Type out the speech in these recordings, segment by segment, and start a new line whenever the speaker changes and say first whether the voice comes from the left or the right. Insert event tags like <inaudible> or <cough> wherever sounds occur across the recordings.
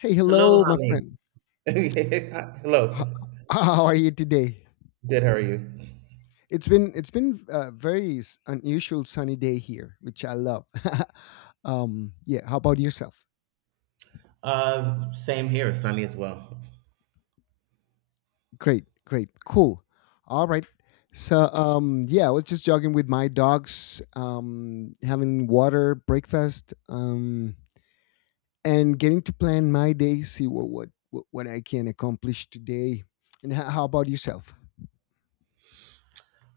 left: Hey,
right: Hello,
left: hello, my
right: Hamid. <laughs>
left: friend. How,
right: Hello.
left: how are you today?
right: Good. How are you?
left: It's been a very unusual sunny day here, which I love. <laughs> Yeah. How about yourself?
right: Same here. Sunny as well.
left: Great, great, cool. All right. So, yeah, I was just jogging with my dogs, having water, breakfast, and getting to plan my day, see what I can accomplish today. And how about yourself?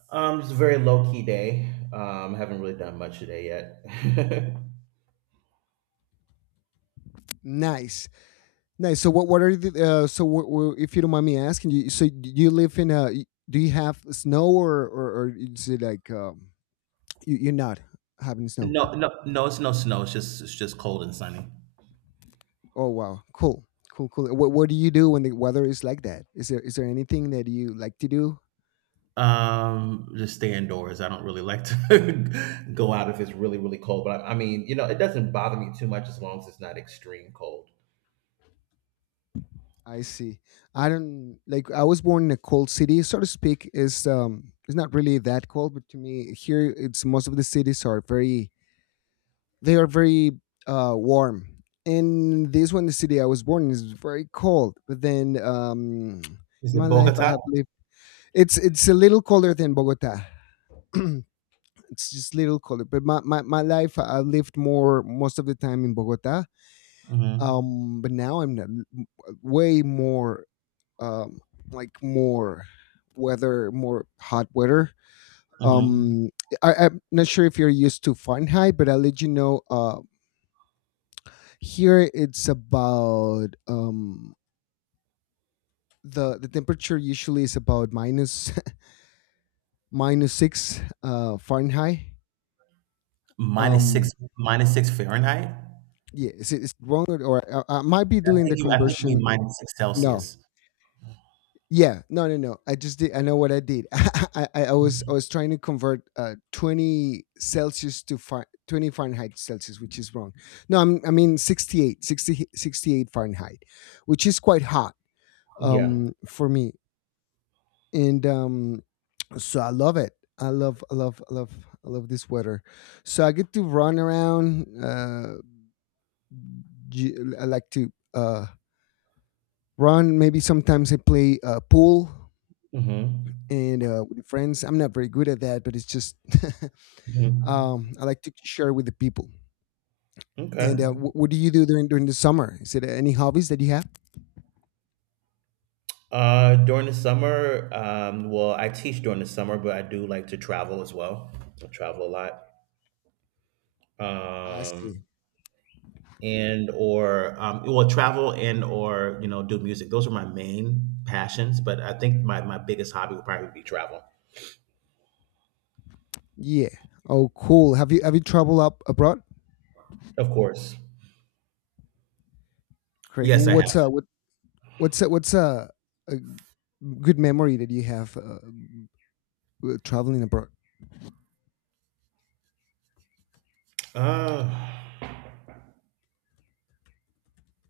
right: It's a very low key day. Haven't really done much today yet. <laughs>
left: Nice. Nice. So what? What are the? If you don't mind me asking, you so do you live in a? Do you have snow or is it like you're not having snow?
right: No, no, no. It's no snow. It's just cold and sunny.
left: Oh wow, cool, cool, cool. What do you do when the weather is like that? Is there anything that you like to do?
right: Just stay indoors. I don't really like to <laughs> go out if it's really really cold. But I mean, you know, it doesn't bother me too much as long as it's not extreme cold.
left: I see. I don't like. I was born in a cold city, so to speak. Is It's not really that cold, but to me here, it's most of the cities are very they are very warm. In this one, the city I was born in is very cold. But then in
right: Is
left: my
right: it
left: life, I
right: Bogota?
left: have lived. It's a little colder than Bogota. <clears throat> It's just a little colder. But my life, I lived more most of the time in Bogota.
right: Mm-hmm.
left: But now I'm way more um, more weather, more hot weather.
right: Mm-hmm.
left: Um, I'm not sure if you're used to Fahrenheit, but I'll let you know here it's about the temperature usually is about minus <laughs> minus six Fahrenheit.
right: Minus
left: Um,
right: six, minus six Fahrenheit.
left: yeah, is it wrong, or I might be doing the
right: I think you mean
left: conversion?
right: minus six
left: No,
right: Celsius.
left: yeah, no, no, no. I just did. I know what I did. <laughs> I was trying to convert 20 Celsius to 20 Fahrenheit Celsius, which is wrong. No, I mean 68 Fahrenheit, which is quite hot
right: Yeah.
left: for me. And so I love it. I love, I love, I love, I love this weather. So I get to run around. I like to run. Maybe sometimes I play pool
right: Mm-hmm.
left: and with friends. I'm not very good at that, but it's just <laughs>
right: Mm-hmm.
left: I like to share with the people.
right: Okay.
left: And what do you do during the summer? Is it any hobbies that you have?
right: During the summer, well, I teach during the summer, but I do like to travel as well. I travel a lot.
left: I see.
right: Um, and or Well, travel and or you know do music. Those are my main passions, but I think my biggest hobby would probably be travel.
left: Yeah. Oh, cool. Have you traveled up abroad?
right: Of course.
left: Great.
right: Yes, I have.
left: What's what what's A good memory that you have traveling abroad?
right: Uh,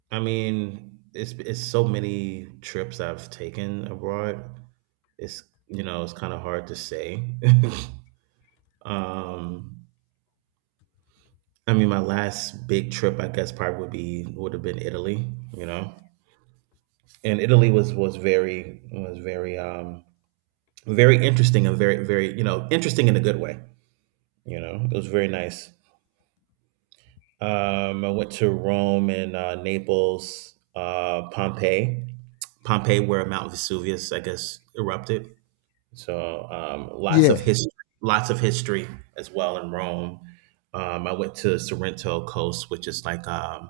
right: I mean, it's so many trips I've taken abroad. It's you know it's kind of hard to say. <laughs> um, I mean, my last big trip, I guess, probably would have been Italy. You know, and Italy was very interesting and very very you know interesting in a good way. You know, it was very nice. I went to Rome and Naples, Pompeii, where Mount Vesuvius, I guess, erupted. So
left: Yeah,
right: lots of history as well in Rome. I went to Sorrento Coast, which is like um,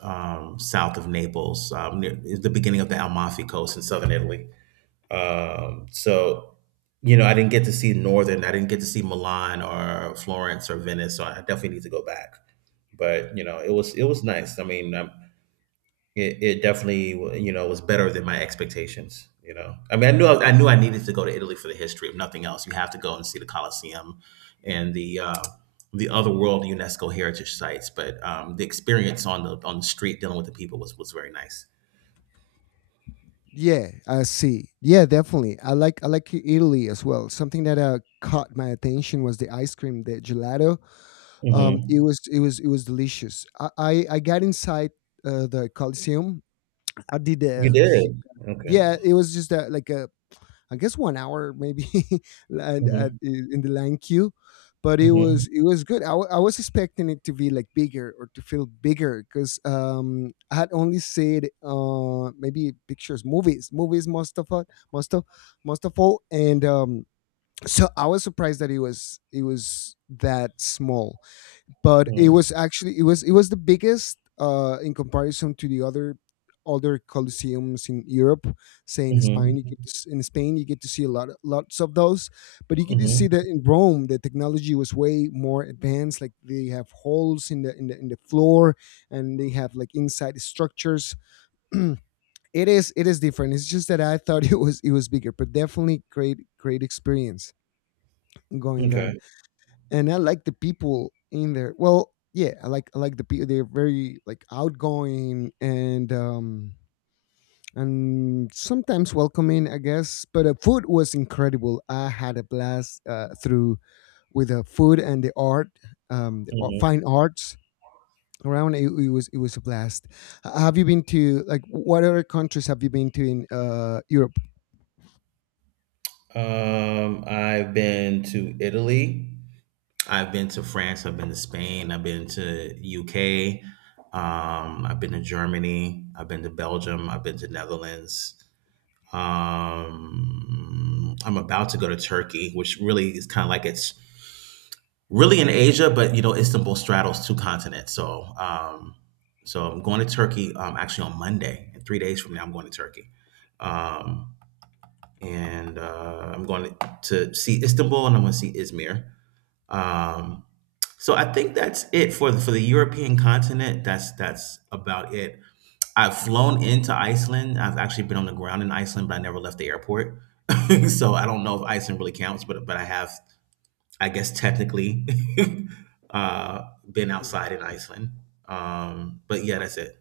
right: um, south of Naples, near the beginning of the Amalfi Coast in southern Italy. So you know, I didn't get to see northern. I didn't get to see Milan or Florence or Venice. So I definitely need to go back. But you know, it was nice. I mean, it, it definitely you know was better than my expectations, you know. I knew I needed to go to Italy for the history, if nothing else. You have to go and see the Colosseum and the other world UNESCO heritage sites. But the experience on the street dealing with the people was very nice.
left: yeah, I see. Yeah, definitely. I like Italy as well. Something that caught my attention was the ice cream, the gelato. It
right: Hmm.
left: was it was it was delicious. I got inside the Coliseum. I did
right: You
left: a hu-,
right: did okay.
left: yeah. It was just like a, I guess 1 hour maybe <laughs> and
right: Hmm.
left: in the line queue, but it
right: Hmm.
left: was it was good. I was expecting it to be like bigger or to feel bigger because I had only seen maybe pictures, movies most of all, and so I was surprised that it was that small, but it
right: Hmm.
left: was actually it was the biggest in comparison to the other colosseums in Europe. Say in Spain,
right: Hmm.
left: you get in Spain you get to see a lot lots of those, but you get to see
right: Hmm.
left: that in Rome the technology was way more advanced. Like they have holes in the floor, and they have like inside structures. <clears throat> it it is different. It's just that I thought <laughs> it was bigger, but definitely great, great experience going there,
right: Okay.
left: and I like the people in there. Well, yeah, I like the people. They're very like outgoing, and sometimes welcoming, I guess. But the food was incredible. I had a blast through with the food and the art,
right: Hmm.
left: fine arts around. It was a blast. Have you been to like what other countries have you been to in Europe?
right: I've been to Italy, I've been to France, I've been to Spain, I've been to UK, I've been to Germany, I've been to Belgium, I've been to Netherlands. I'm about to go to Turkey, which really is kind of like it's really in Asia, but you know Istanbul straddles two continents. So, I'm going to Turkey actually on Monday, and 3 days from now I'm going to Turkey, um, and I'm going to see Istanbul and I'm going to see Izmir. Um, so I think that's it for the European continent. That's about it. I've flown into Iceland. I've actually been on the ground in Iceland, but I never left the airport. <laughs> So I don't know if Iceland really counts, but I have, I guess, technically <laughs> uh, been outside in Iceland. But yeah, that's it.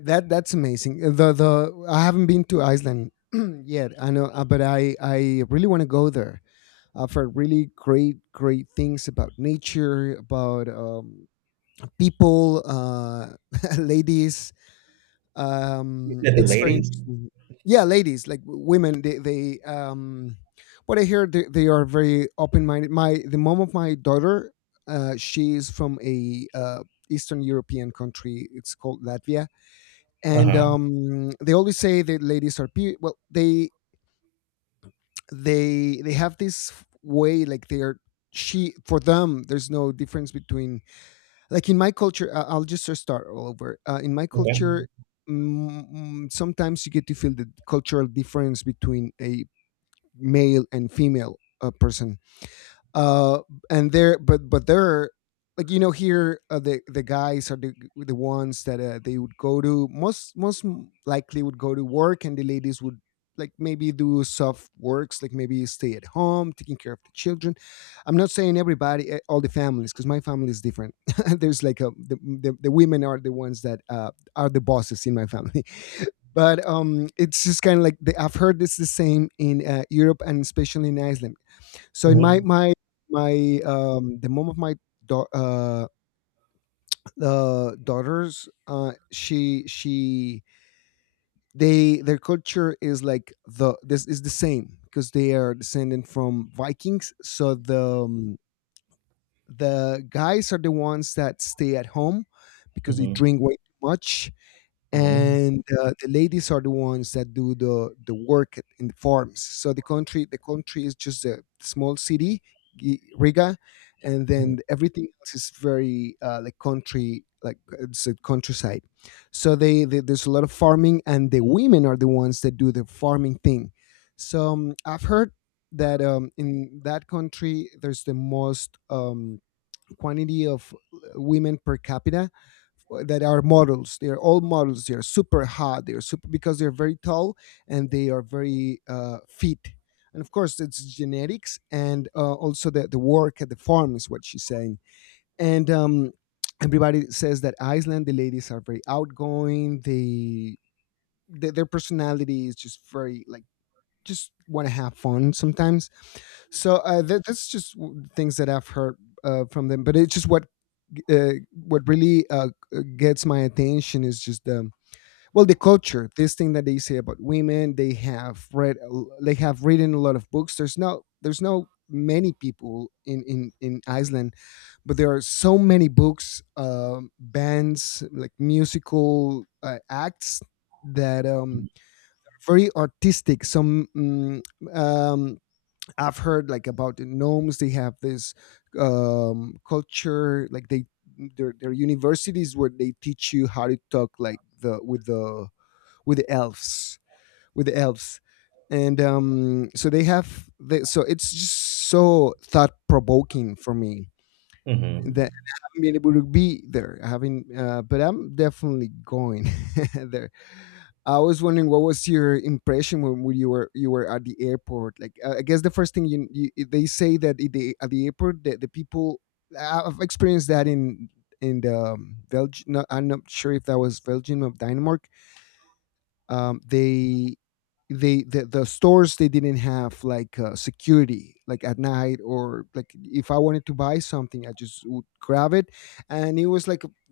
left: That's amazing. The I haven't been to Iceland <clears throat> yet. I know, but I really want to go there. I've heard really great, great things about nature, about people, <laughs> ladies.
right: You said the
left: It's very
right: ladies?
left: interesting. Yeah, ladies, like women, they what I hear, they are very open minded. My the mom of my daughter, she is from a Eastern European country. It's called Latvia, and
right: Uh-huh.
left: they always say that ladies are well. They have this way like they are, she, for them there's no difference between, like, in my culture, I'll just start all over. In my
right: Okay.
left: culture sometimes you get to feel the cultural difference between a male and female person, uh and they're, but they're like, you know, here the guys are the ones that they would go to most likely would go to work, and the ladies would like maybe do soft works, like maybe stay at home taking care of the children. I'm not saying everybody, eh, all the families, because my family is different. <laughs> there's like the women are the ones that are the bosses in my family. <laughs> but it's just kind of like the, I've heard it's the same in Europe and especially in Iceland. So in my
right: Mhm.
left: my my the mom of my da- uh, daughters, she they their culture is like the this is the same because they are descended from Vikings. So the guys are the ones that stay at home because they
right: Mhm.
left: drink way too much,
right: Mhm.
left: and the ladies are the ones that do the work in the farms. So the country is just a small city, Riga, and
right: Mhm.
left: then everything else is very like country, like it's a countryside. So they there's a lot of farming, and the women are the ones that do the farming thing. So I've heard that in that country there's the most quantity of women per capita that are models. They are all models. They are super hot. They are super because they're very tall, and they are very fit. And of course, it's genetics and also the work at the farm is what she's saying. And everybody says that Iceland, the ladies are very outgoing. Their personality is just very like just want to have fun sometimes. So that's just things that I've heard from them, but it's just what really gets my attention is just the, well, the culture. This thing that they say about women, they have read, they have written a lot of books. There's no many people in in Iceland, but there are so many books, bands like musical acts that very artistic. Some um I've heard like about the gnomes. They have this culture, like they their universities where they teach you how to talk like the with the with the elves with the elves, and so they have the, so it's just so thought provoking for me
right: Mhm. Mhm.
left: that I haven't been able to be there. I haven't, but I'm definitely going <laughs> there. I was wondering what was your impression when, you were at the airport. Like I guess the first thing you, you they say that at at the airport the people I've experienced that in the Belgium. No, I'm not sure if that was Belgium or Denmark, um, they the stores they didn't have like security like at night, or like if I wanted to buy something I just would grab it, and it was like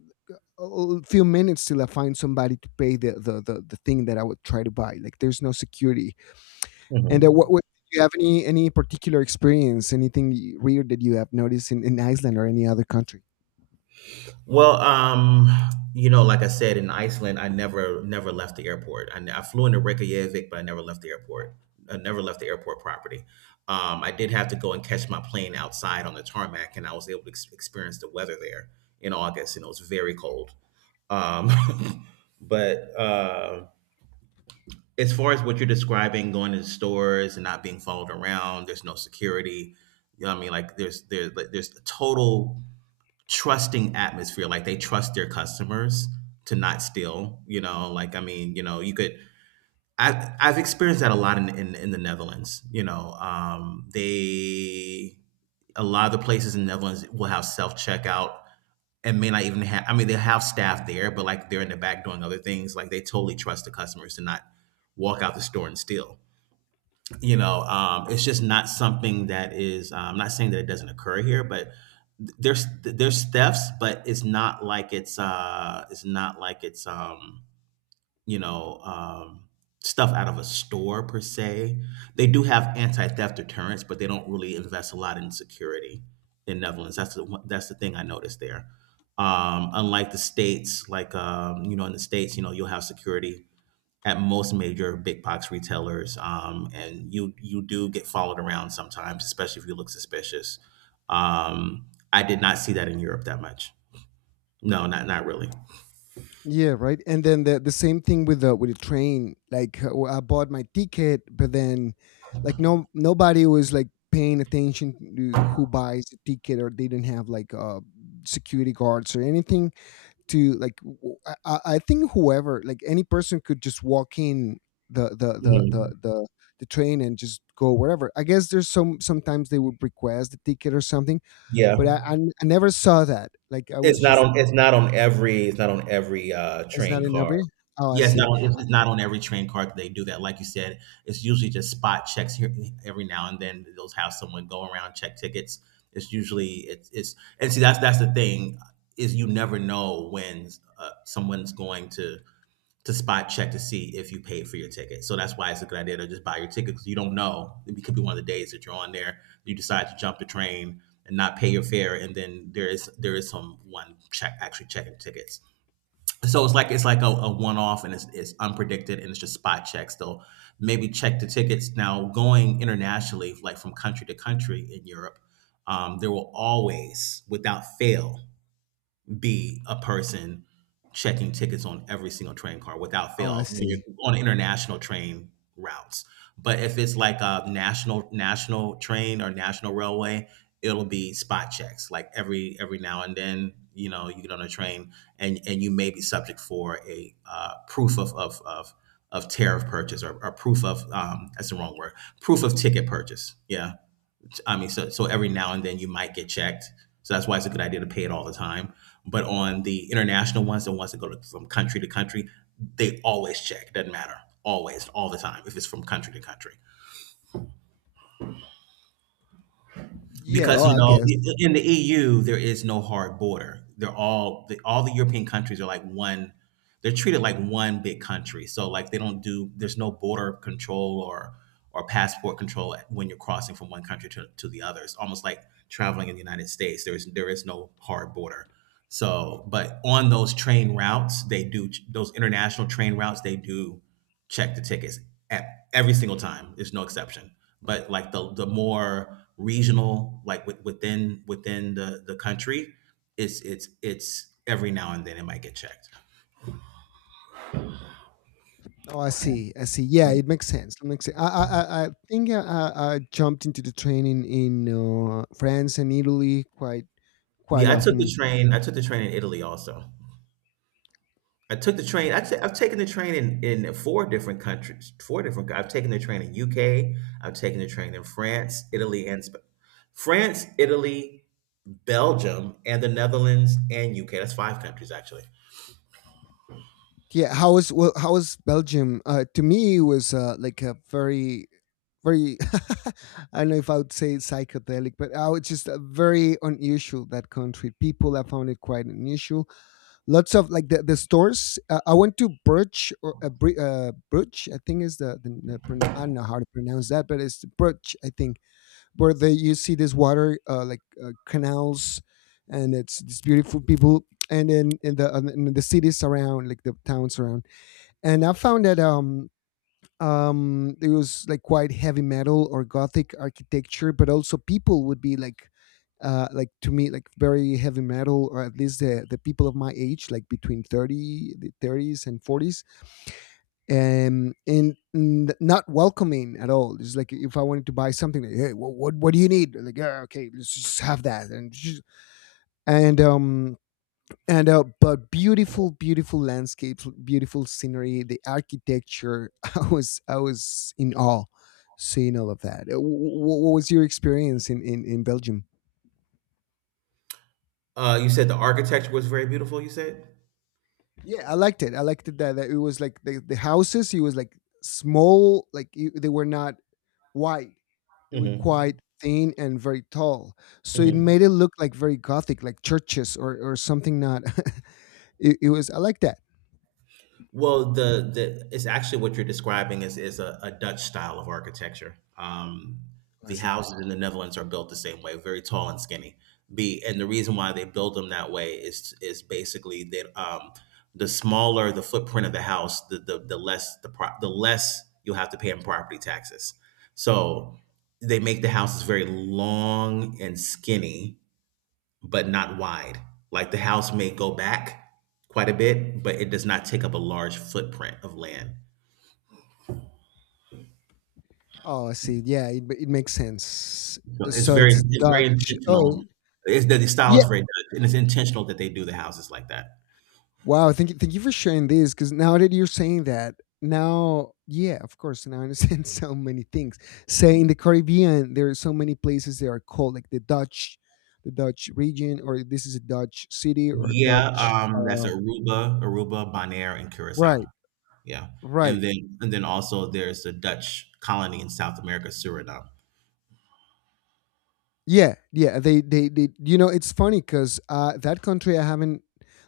left: a few minutes till I find somebody to pay the thing that I would try to buy, like there's no security. And
right: Mhm.
left: what do you have any particular experience, anything weird that you have noticed in Iceland or any other country?
right: Well, you know, like I said, in Iceland, I never never left the airport. I flew into Reykjavik, but I never left the airport. I never left the airport property. I did have to go and catch my plane outside on the tarmac, and I was able to experience the weather there in August, and it was very cold. Um, <laughs> but as far as what you're describing, going to the stores and not being followed around, there's no security. You know what I mean? Like there's total trusting atmosphere. Like they trust their customers to not steal. You know, like I mean, you know, you could. I've experienced that a lot in in the Netherlands. You know, they a lot of the places in the Netherlands will have self checkout and may not even have. I mean, they have staff there, but like they're in the back doing other things. Like they totally trust the customers to not walk out the store and steal, you know. It's just not something that is I'm not saying that it doesn't occur here, but there's thefts, but it's not like it's not like it's you know um stuff out of a store per se. They do have anti-theft deterrence, but they don't really invest a lot in security in Netherlands. That's the thing I noticed there. Unlike the States, like you know in the states you know you'll have security at most major big box retailers, and you do get followed around sometimes, especially if you look suspicious. Um, I did not see that in Europe that much. No, not not really.
left: Yeah, right. And then the same thing with the train. Like well, I bought my ticket, but then like no nobody was like paying attention to who buys the ticket, or they didn't have like security guards or anything to like. I think whoever like any person could just walk in the the the
right: Mhm.
left: the the the train and just go wherever. I guess there's sometimes they would request the ticket or something,
right: Yeah.
left: but I never saw that. Like I was just
right: It's not on every
left: it's not
right: train
left: in
right: car.
left: every. Oh, I
right: Yes, not
left: see.
right: on. It's not on every train car that they do that. Like you said, it's usually just spot checks here every now and then. They'll have someone go around check tickets. It's usually it's and see that's the thing is you never know when someone's going to spot check to see if you paid for your ticket. So that's why it's a good idea to just buy your ticket because you don't know. It could be one of the days that you're on there, you decide to jump the train and not pay your fare, and then there is someone check actually checking tickets. So it's like a one off, and it's unpredicted, and it's just spot checks. So maybe check the tickets. Now going internationally, like from country to country in Europe, there will always, without fail, be a person checking tickets on every single train car without
left: Oh, I
right: fail when you're
left: see.
right: on international train routes. But if it's like a national train or national railway, it'll be spot checks like every now and then. You know, you get on a train and you may be subject for a proof of of tariff purchase, or proof of that's the wrong word, proof of ticket purchase. Yeah. I mean, so so every now and then you might get checked. So that's why it's a good idea to pay it all the time. But on the international ones, the ones that go to, from country to country, they always check. It doesn't matter. Always, all the time. If it's from country to country.
left: Yeah. Oh,
right: Because you
left: I
right: know
left: guess.
right: in the EU there is no hard border. They're all the European countries are like one. They're treated like one big country. So like they don't do there's no border control or passport control when you're crossing from one country to the other. It's almost like traveling in the United States. There is no hard border. So but on those train routes they do those international train routes they do check the tickets at every single time. There's no exception. But like the more regional, like within the country, it's every now and then it might get checked.
left: Oh, I see. I see. Yeah, it makes sense. It makes sense. I think I jumped into the training in France and Italy quite
right: Yeah, I took the
left: often.
right: train. I took the train in Italy also. I've taken the train in four different countries. I've taken the train in UK. I've taken the train in France, Italy, and France, Italy, Belgium, and the Netherlands and UK. That's five countries actually.
left: Yeah. How was Belgium? To me, it was like a very <laughs> I don't know if I would say psychedelic, but I was just very unusual that country. People, I found it quite unusual, lots of like the stores. I went to Birch or Birch, I think, is the I don't know how to pronounce that, but it's Birch, I think, where they you see this water, like, canals, and it's these beautiful people, and then in the cities around, like the towns around, and I found that it was like quite heavy metal or gothic architecture, but also people would be like, like, to me, like very heavy metal, or at least the people of my age, like between 30, the 30s and 40s, and not welcoming at all. It's like if I wanted to buy something, like, hey, what do you need, like, yeah, okay, let's just have that and just, and um and but beautiful landscapes, beautiful scenery, the architecture. <laughs> I was in awe seeing all of that. What was your experience in Belgium?
right: You said the architecture was very beautiful. You said.
left: Yeah, I liked it, that it was like the houses, it was like small, like, they were not wide, they were quite
right: Hmm.
left: thin and very tall, so it
right: Mhm.
left: made it look like very gothic, like churches or something, not. <laughs> It was, I like that.
right: Well, the it's actually what you're describing is a Dutch style of architecture.
left: I
right: The
left: see.
right: houses in the Netherlands are built the same way, very tall and skinny. Be and the reason why they build them that way is basically that the smaller the footprint of the house, the less the less you'll have to pay in property taxes. So they make the houses very long and skinny but not wide. Like the house may go back quite a bit, but it does not take up a large footprint of land.
left: Oh, I see. Yeah, it makes sense.
right: So
left: So it's
right: it's very
left: Dutch. Oh,
right: intentional. It's the style
left: yeah.
right: is very Dutch, and it's intentional that they do the houses like that.
left: Wow. Thank you. Thank you for sharing this, because now that you're saying that, now, yeah, of course, now I understand <laughs> so many things. Say, in the Caribbean, there are so many places that are called, like, the Dutch region, or this is a Dutch city, or
right: Yeah,
left: Dutch.
right: that's Aruba, Aruba, Bonaire, and Curacao.
left: Right.
right: Yeah,
left: Right.
right: and then also there's the Dutch colony in South America, Suriname.
left: Yeah, yeah. They, they. You know, it's funny because, that country I haven't,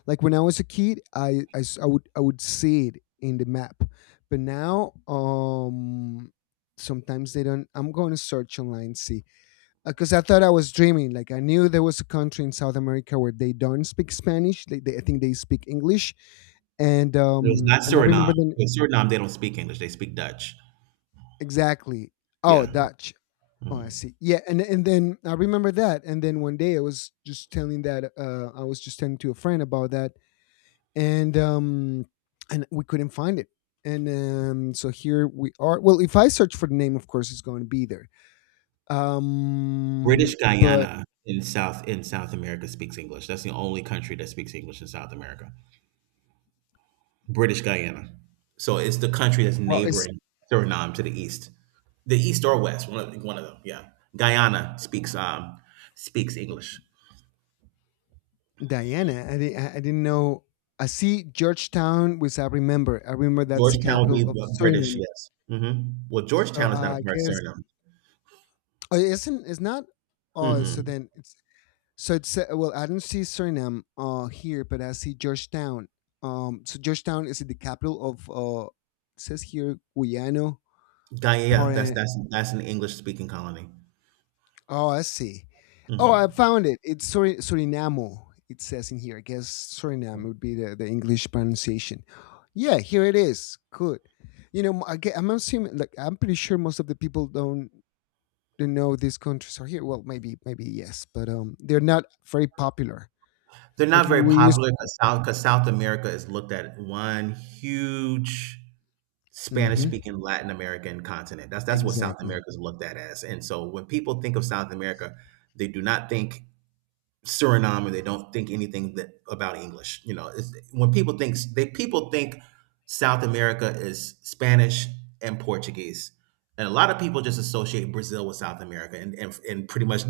left: like when I was a kid, I would see it in the map, but now, sometimes they don't. I'm going to search online, see, because I thought I was dreaming. Like, I knew there was a country in South America where they don't speak Spanish. They I think they speak English, and
right: No, it's
left: um,
right: not
left: and I
right: Suriname.
left: remember then,
right: In Suriname, they don't speak English; they speak Dutch.
left: exactly. Oh,
right: Yeah.
left: Dutch. Oh, I
right: Mhm.
left: see. Yeah, and then I remember that. And then one day I was just telling that, I was just telling to a friend about that, and um, and we couldn't find it. And, so here we are. Well, if I search for the name, of course, it's going to be there.
right: British
left: But,
right: Guyana in South America speaks English. That's the only country that speaks English in South America. British Guyana. So it's the country that's
left: well, it's
right: neighboring Suriname to the east or west, one of them. Yeah, Guyana speaks speaks English.
left: Diana. I didn't know. I see Georgetown, which I remember. I remember that's the
right: Georgetown would
left: capital
right: be
left: of
right: the British,
left: Suriname.
right: yes. Well,
left: So
right: Georgetown is not a
left: I
right: part of
left: guess,
right: Suriname.
left: oh, it isn't, it's not. Oh, so
right: Mm-mm.
left: then it's, well, I don't see Suriname here, but I see Georgetown. So Georgetown is the capital of, it says here, Guyano.
right: Guyana, yeah, that's
left: Par-
right: that's that's an English speaking colony.
left: oh, I see. Oh, I
right: Mhm.
left: found it. It's Suriname. It says in here. I guess Suriname would be the English pronunciation. Yeah, here it is. Good. You know, I'm assuming. Like, I'm pretty sure most of the people don't know these countries are here. Well, maybe yes, but they're not very popular.
right: They're
left: Like
right: not
left: you,
right: very
left: we used.
right: popular because South America is looked at one huge Spanish
left: Mhm.
right: speaking Latin American continent. That's what South
left: Exactly.
right: America is looked at as. And so when people think of South America, they do not think Suriname, and they don't think anything that about English. You know, it's, when people think South America is Spanish and Portuguese, and a lot of people just associate Brazil with South America, and pretty much <laughs>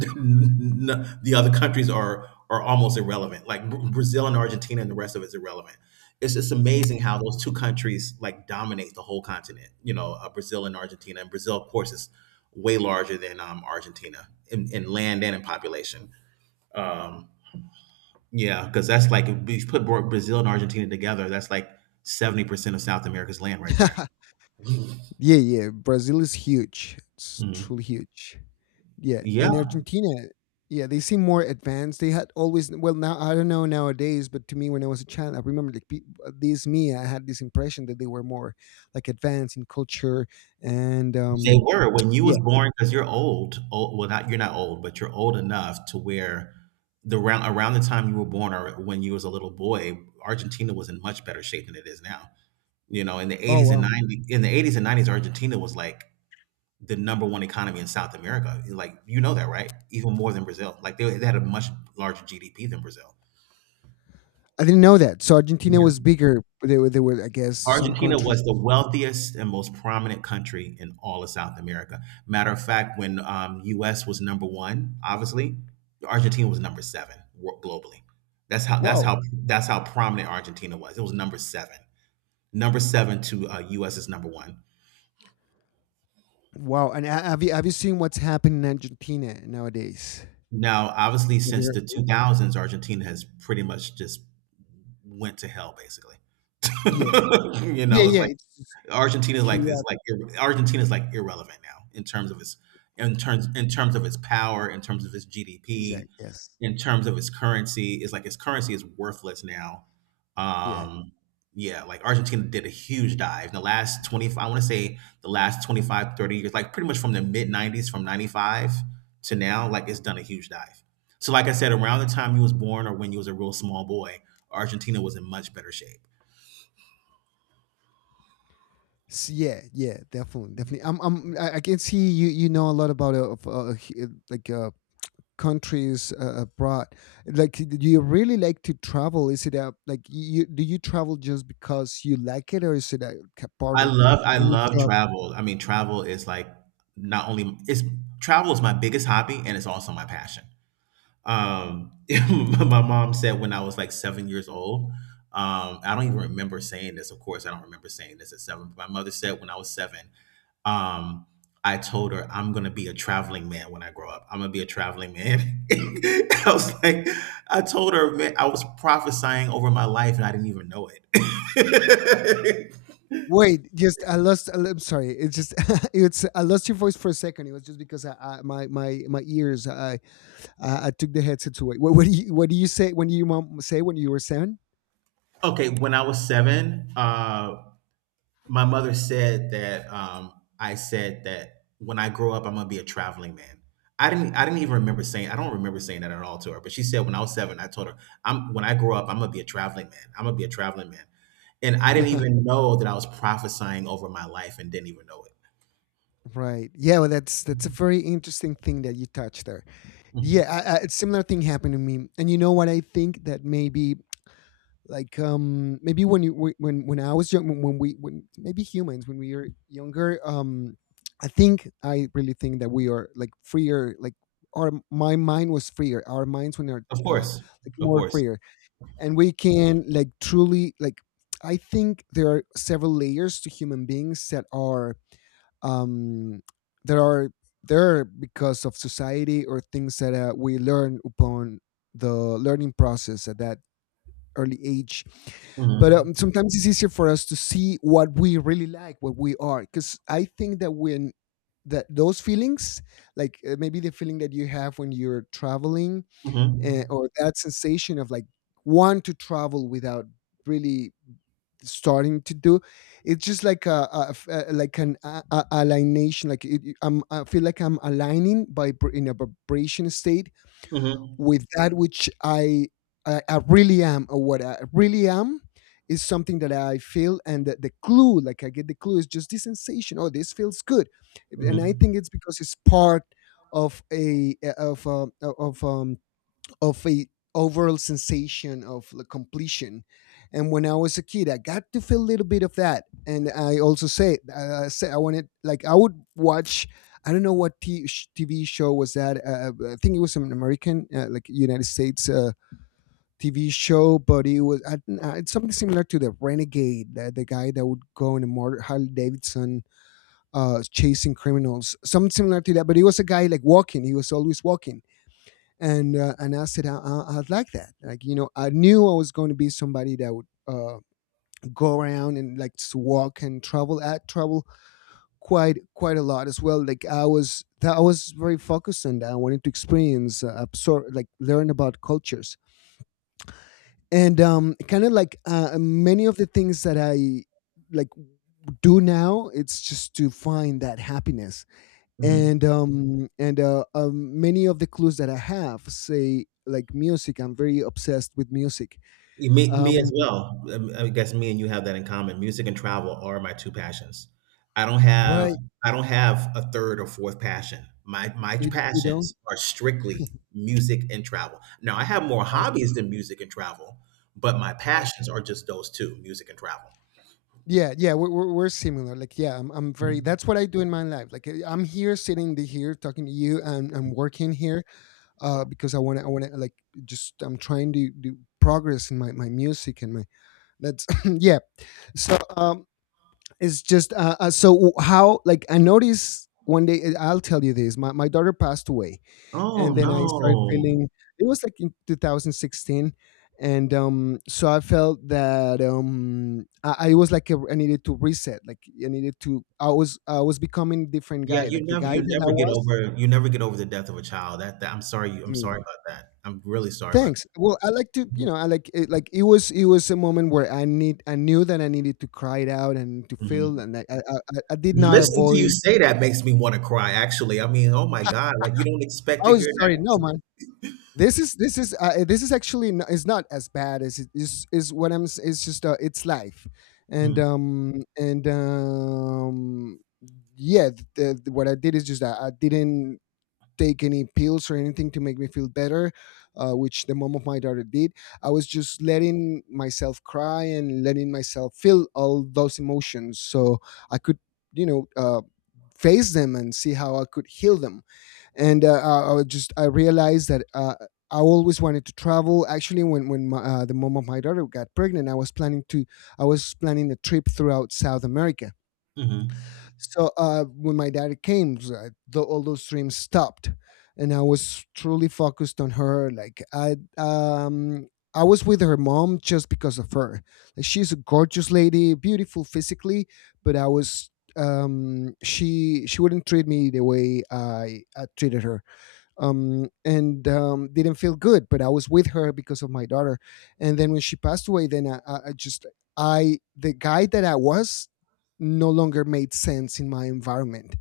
right: the other countries are almost irrelevant. Like Brazil and Argentina, and the rest of it's irrelevant. It's just amazing how those two countries like dominate the whole continent. You know, Brazil and Argentina. And Brazil, of course, is way larger than Argentina in land and in population. Um, yeah, because that's like if you put Brazil and Argentina together, that's like 70% of South America's land right there.
left: <laughs> Yeah, yeah. Brazil is huge. It's
right: Mhm.
left: truly huge. Yeah,
right: Yeah,
left: and Argentina. Yeah, they seem more advanced. They had always, well, now I don't know nowadays, but to me when I was a child, I remember, like, this me, I had this impression that they were more, like, advanced in culture, and
right: they
left: um
right: were when you
left: yeah.
right: was born because you're old. Old. Well, not you're not old, but you're old enough to where the round around the time you were born or when you was a little boy, Argentina was in much better shape than it is now. You know,
left: Oh wow,
right: in the 80s and nineties, Argentina was like the number one economy in South America. Like you know that, right? Even more than Brazil. Like they had a much larger GDP than Brazil.
left: I didn't know that. So Argentina was bigger. But they were, I guess, some
right: Argentina
left: countries.
right: was the wealthiest and most prominent country in all of South America. Matter of fact, when U.S. was number one, obviously, Argentina was number seven globally.
left: Wow,
right: That's how prominent Argentina was. It was number seven to U.S. is number one.
left: wow. And have you seen what's happening in Argentina nowadays?
right: Now, obviously,
left: Have you
right: since the
left: heard-?
right: 2000s, Argentina has pretty much just went to hell, basically.
left: Yeah.
right: <laughs> You
left: Yeah,
right: know, it's
left: yeah,
right: like.
left: it's
right: Argentina is like this, like
left: chaotic.
right: Argentina is like irrelevant now in terms of its in terms of its power, in terms of its GDP,
left: Exact. Yes.
right: in terms of its currency. It's like its currency is worthless now.
left: Yeah.
right: Um, yeah, like Argentina did a huge dive in the last 20, I want to say the last 25, 30 years, like pretty much from the mid 90s, from 95 to now, like it's done a huge dive. So, like I said, around the time you was born or when you was a real small boy, Argentina was in much better shape.
left: S Yeah, yeah, definitely, definitely. I can see you. You know a lot about, of, he- like countries, abroad. Like, do you really like to travel? Is it a, like, you? Do you travel just because you like it, or is it part of
right: I
left: any
right: love
left: job?
right: travel. I mean, travel is like not only it's travel is my biggest hobby, and it's also my passion. Um, <laughs> my mom said when I was like 7 years old. I don't even remember saying this. Of course, I don't remember saying this at seven. But my mother said when I was seven, um, I told her I'm gonna be a traveling man when I grow up. I'm gonna be a traveling man. <laughs> I was like, I told her, man, I was prophesying over my life, and I didn't even know it. <laughs>
left: Wait, just I lost. I'm sorry. It's just, <laughs> it's, I lost your voice for a second. It was just because I my ears. I, I took the headsets away. What do you say when you mom say when you were seven?
right: Okay, when I was seven, my mother said that I said that when I grow up, I'm gonna be a traveling man. I didn't even remember saying. I don't remember saying that at all to her. But she said when I was seven, I told her, "I'm when I grow up, I'm gonna be a traveling man. I'm gonna be a traveling man." And I didn't even
left: <laughs>
right: know that I was prophesying over my life and didn't even know it.
left: Right. Yeah, well, that's a very interesting thing that you touched there. Yeah,
right: Mhm.
left: a similar thing happened to me. And, you know what, I think that, maybe, like, maybe when you, when I was young, when- we when maybe humans, when we are younger, I think I really think that we are, like, freer, like, our, my mind was freer, our minds, when are,
right: Of course,
left: like,
right: of
left: more
right: course.
left: freer, and we can, like, truly, like, I think there are several layers to human beings that are, um there are there because of society, or things that, we learn upon the learning process at that early age. But,
right: hmm
left: sometimes it's easier for us to see what we really, like, what we are, because I think that, when that those feelings, like, maybe the feeling that you have when you're traveling,
right: hmm
left: or that sensation of, like, want to travel without really starting to do. It's just like like an alignation, like, I'm, I feel like I'm aligning in a vibration state
right: hmm
left: with that which I really am, or what I really am, is something that I feel. And the clue, like, I get the clue, is just this sensation, oh, this feels good. And I
right: hmm
left: think it's because it's part of a, of um of a overall sensation of, like, completion. And when I was a kid, I got to feel a little bit of that, and I also say I said, I wanted, like, I would watch, I don't know what TV show was that, I think it was an American, like, United States, TV show, but it was, I, don't- it's something similar to the Renegade, the guy that would go in a motor, Harley Davidson, chasing criminals, something similar to that, but he was a guy, like, walking, he was always walking. And I said, I'd like that. Like, you know, I knew I was going to be somebody that would, go around and, like, walk and travel, quite a lot as well. Like, I was very focused on that. I wanted to experience, absorb, like, learn about cultures, and kind of like, many of the things that I, like, do now. It's just to find that happiness,
right: hmm
left: and many of the clues that I have, say, like, music, I'm very obsessed with music,
right: Me, me
left: um
right: as well. I guess me and you have that in common. Music and travel are my two passions. I don't have
left: right,
right: I don't have a third or fourth passion. My
left: you know,
right: passions are strictly music and travel. Now I have more
left: I see.
right: hobbies than music and travel, but my
left: Right.
right: passions are just those two, music and travel.
left: Yeah, yeah, we're similar. Like, yeah, I'm very— that's what I do in my life. Like, I'm here sitting here talking to you and I'm working here because I want to, like, just I'm trying to do progress in my music and my— that's <clears throat> yeah. So it's just so how, like, I noticed one day I'll tell you this: my daughter passed away,
right: Oh
left: and then I started
right: no.
left: feeling— it was like in 2016. And so I felt that I was like a— I needed to reset, like, I needed to I was— I was becoming a different
right: Yeah,
left: guy. Like, the guy that I was—
right: you never get over the death of a child. That I'm sorry you
left: I
right: I'm
left: mean,
right: sorry about that. I'm really sorry about
left: thanks. Well, I like to, I like it. Like, it was a moment where I knew that I needed to cry it out and to feel,
right: that.
left: and I did not
right: Listening to you
left: avoid.
right: say that makes me wanna cry, actually. I mean, oh my god, like, you don't expect
left: I
right: to
left: was
right: hear
left: sorry.
right: that.
left: No, man, this is actually— n is not as bad as it is what it's just it's life, and
right: Mm,
left: um and um yeah, what I did is just that I didn't take any pills or anything to make me feel better, which the mom of my daughter did. I was just letting myself cry and letting myself feel all those emotions so I could, you know uh, face them and see how I could heal them. And I was just— I realized that I always wanted to travel. Actually, when my, the mom of my daughter got pregnant, I was planning a trip throughout South America.
right: mhm,
left: So when my daughter came, all those dreams stopped, and I was truly focused on her. Like, I— I was with her mom just because of her. Like, she's a gorgeous lady, beautiful physically, but I was— she wouldn't treat me the way I treated her, and didn't feel good. But I was with her because of my daughter. And then when she passed away, then I just— I— the guy that I was no longer made sense in my environment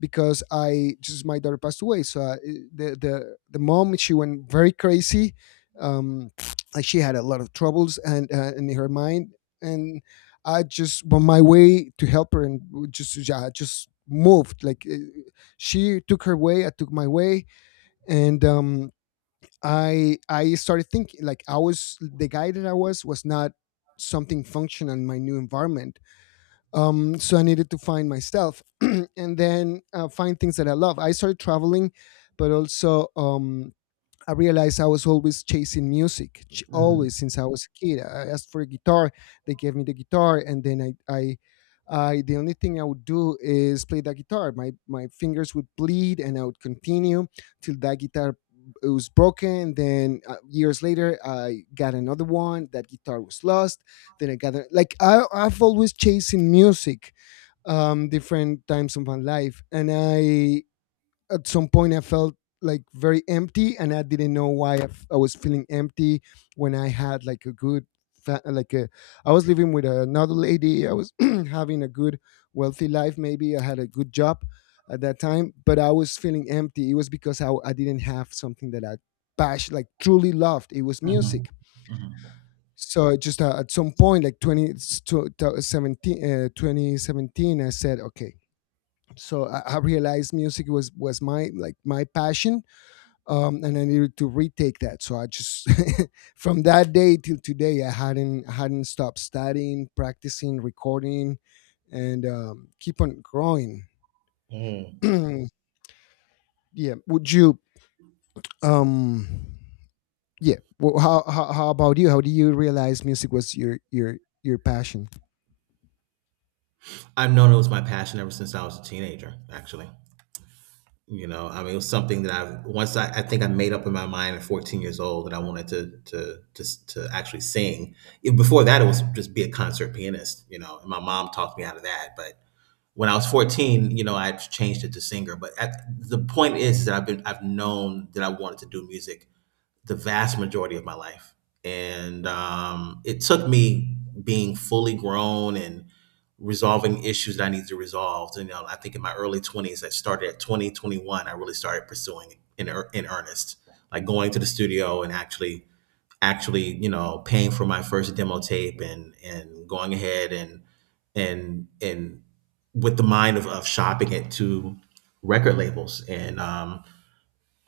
left: because I just— my daughter passed away. So I— the mom, she went very crazy. Um, like, she had a lot of troubles and in her mind, and I just— on my way to help her and just, yeah, I just moved. Like, she took her way, I took my way, and I started thinking, like, I was— the guy that I was not something functional in my new environment. So I needed to find myself <clears throat> and then, find things that I love. I started traveling, but also, I realized I was always chasing music,
right: mm,
left: always, since I was a kid. I asked for a guitar, they gave me the guitar, and then I— the only thing I would do is play that guitar. My fingers would bleed, and I would continue till that guitar— it was broken. Then, years later, I got another one. That guitar was lost. Then I got a— like, I've always chasing music, different times of my life, and I— at some point I felt, like, very empty, and I didn't know why I was feeling empty when I had like a good, fa- like a, I was living with another lady. I was <clears throat> having a good, wealthy life. Maybe I had a good job at that time, but I was feeling empty. It was because I didn't have something that I— passion, like, truly loved. It was
right: mhm,
left: music.
right: mhm,
left: So just, at some point, like, 20, s- to- 17, 2017, I said, okay, so I realized music was— was my, like, my passion, and I needed to retake that. So I just <laughs> from that day till today, I hadn't stopped studying, practicing, recording, and keep on growing. <clears throat>
right: mm.
left: Yeah. Would you? Um, yeah. Well, how about you? How do you realize music was your passion?
right: I've known it was my passion ever since I was a teenager, actually. You know, I mean, it was something that I think I made up in my mind at 14 years old that I wanted to actually sing. E Before that, it was just be a concert pianist, you know, and my mom talked me out of that, but when I was 14, you know, I changed it to singer. But at, the point is that I've known that I wanted to do music the vast majority of my life, and it took me being fully grown and resolving issues that I needed to resolve. You know, I think in my early 20s, I started at 20 21. I really started pursuing it in earnest, like going to the studio and actually, you know, paying for my first demo tape and going ahead and and and with the mind of shopping it to record labels. And um,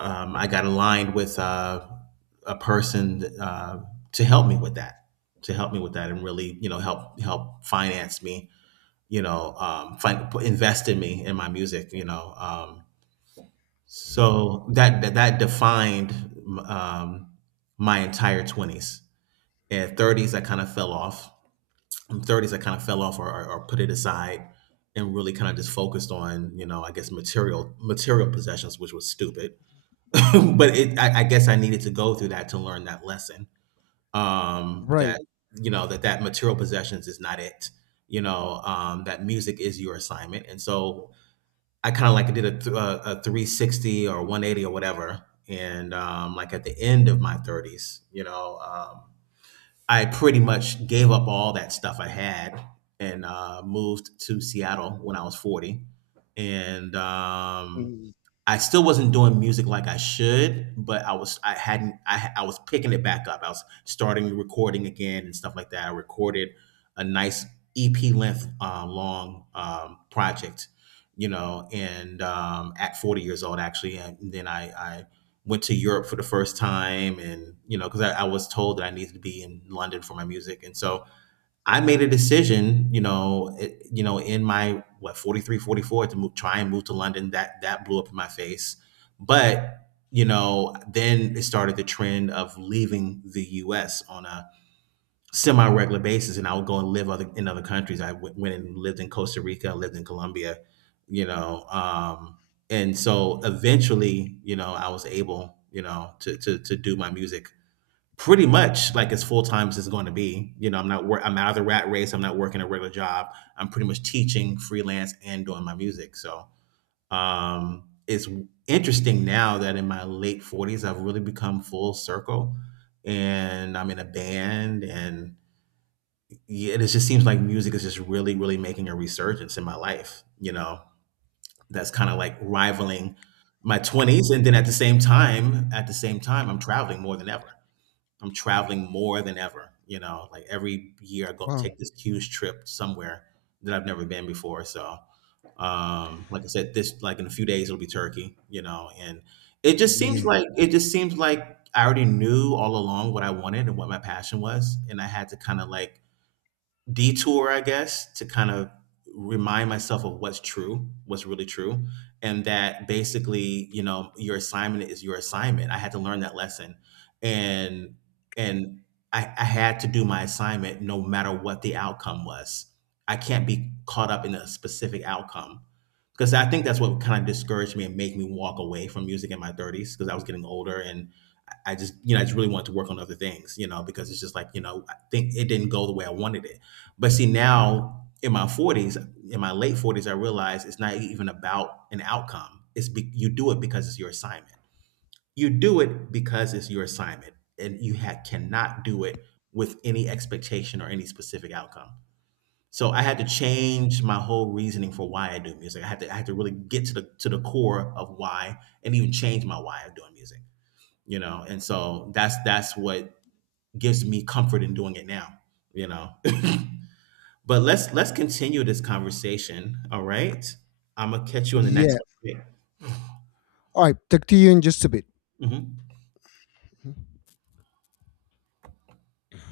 right: um, I got aligned with a person to help me with that, to help me with that, and really, you know, help finance me, you know, invest in me in my music, you know. So that defined um, my entire twenties and 30s. I kind of fell off in 30s I kind of fell off or put it aside and really kind of just focused on, you know, I guess material possessions, which was stupid <laughs> but it I guess I needed to go through that to learn that lesson
left: Right.
right: that, you know, that material possessions is not it, you know, that music is your assignment. And so I kind of like did a 360 or 180 or whatever. And like at the end of my 30s, you know, I pretty much gave up all that stuff I had, and moved to Seattle when I was 40. And
left: Mm.
right: I still wasn't doing music like I should, but I was I hadn't I was picking it back up. I was starting recording again and stuff like that. I recorded a nice EP length long project, you know, and at 40 years old actually, and then I went to Europe for the first time. And, you know, because I was told that I needed to be in London for my music. And so I made a decision, you know, you know, 43, 44 to move, try and move to London. That blew up in my face. But, you know, then it started the trend of leaving the US on a semi-regular basis, and I would go and live other in other countries. Went and lived in Costa Rica, lived in Colombia, you know. And so eventually, you know, I was able, you know, to do my music pretty much like as full time as it's going to be. You know, I'm not wor- I'm out of the rat race. I'm not working a regular job. I'm pretty much teaching freelance and doing my music. So it's interesting now that in my late 40s I've really become full circle, and I'm in a band. And yeah, it just seems like music is just really, really making a resurgence in my life, you know, that's kind of like rivaling my 20s. And then at the same time, at the same time, I'm traveling more than ever. I'm traveling more than ever, you know, like every year I go
left: Wow.
right: take this huge trip somewhere that I've never been before. So, like I said, this, like in a few days, it'll be Turkey, you know, and
left: Yeah.
right: it just seems like I already knew all along what I wanted and what my passion was. And I had to kind of like detour, I guess, to kind of remind myself of what's true, what's really true, and that basically, you know, your assignment is your assignment. I had to learn that lesson, and and I had to do my assignment no matter what the outcome was. I can't be caught up in a specific outcome because I think that's what kind of discouraged me and made me walk away from music in my 30s because I was getting older and. I just, you know, I just really wanted to work on other things, you know, because it's just like, you know, I think it didn't go the way I wanted it. But see, now in my 40s, in my late 40s, I realized it's not even about an outcome. You do it because it's your assignment. You do it because it's your assignment, and cannot do it with any expectation or any specific outcome. So I had to change my whole reasoning for why I do music. I had to really get to the core of why, and even change my why of doing music, you know. And so that's what gives me comfort in doing it now, you know. <laughs> But let's continue this conversation, all right. I'm gonna catch you on the next
left: Yeah.
right: one.
left: All right. Talk to you in just a bit.
right: Mhm.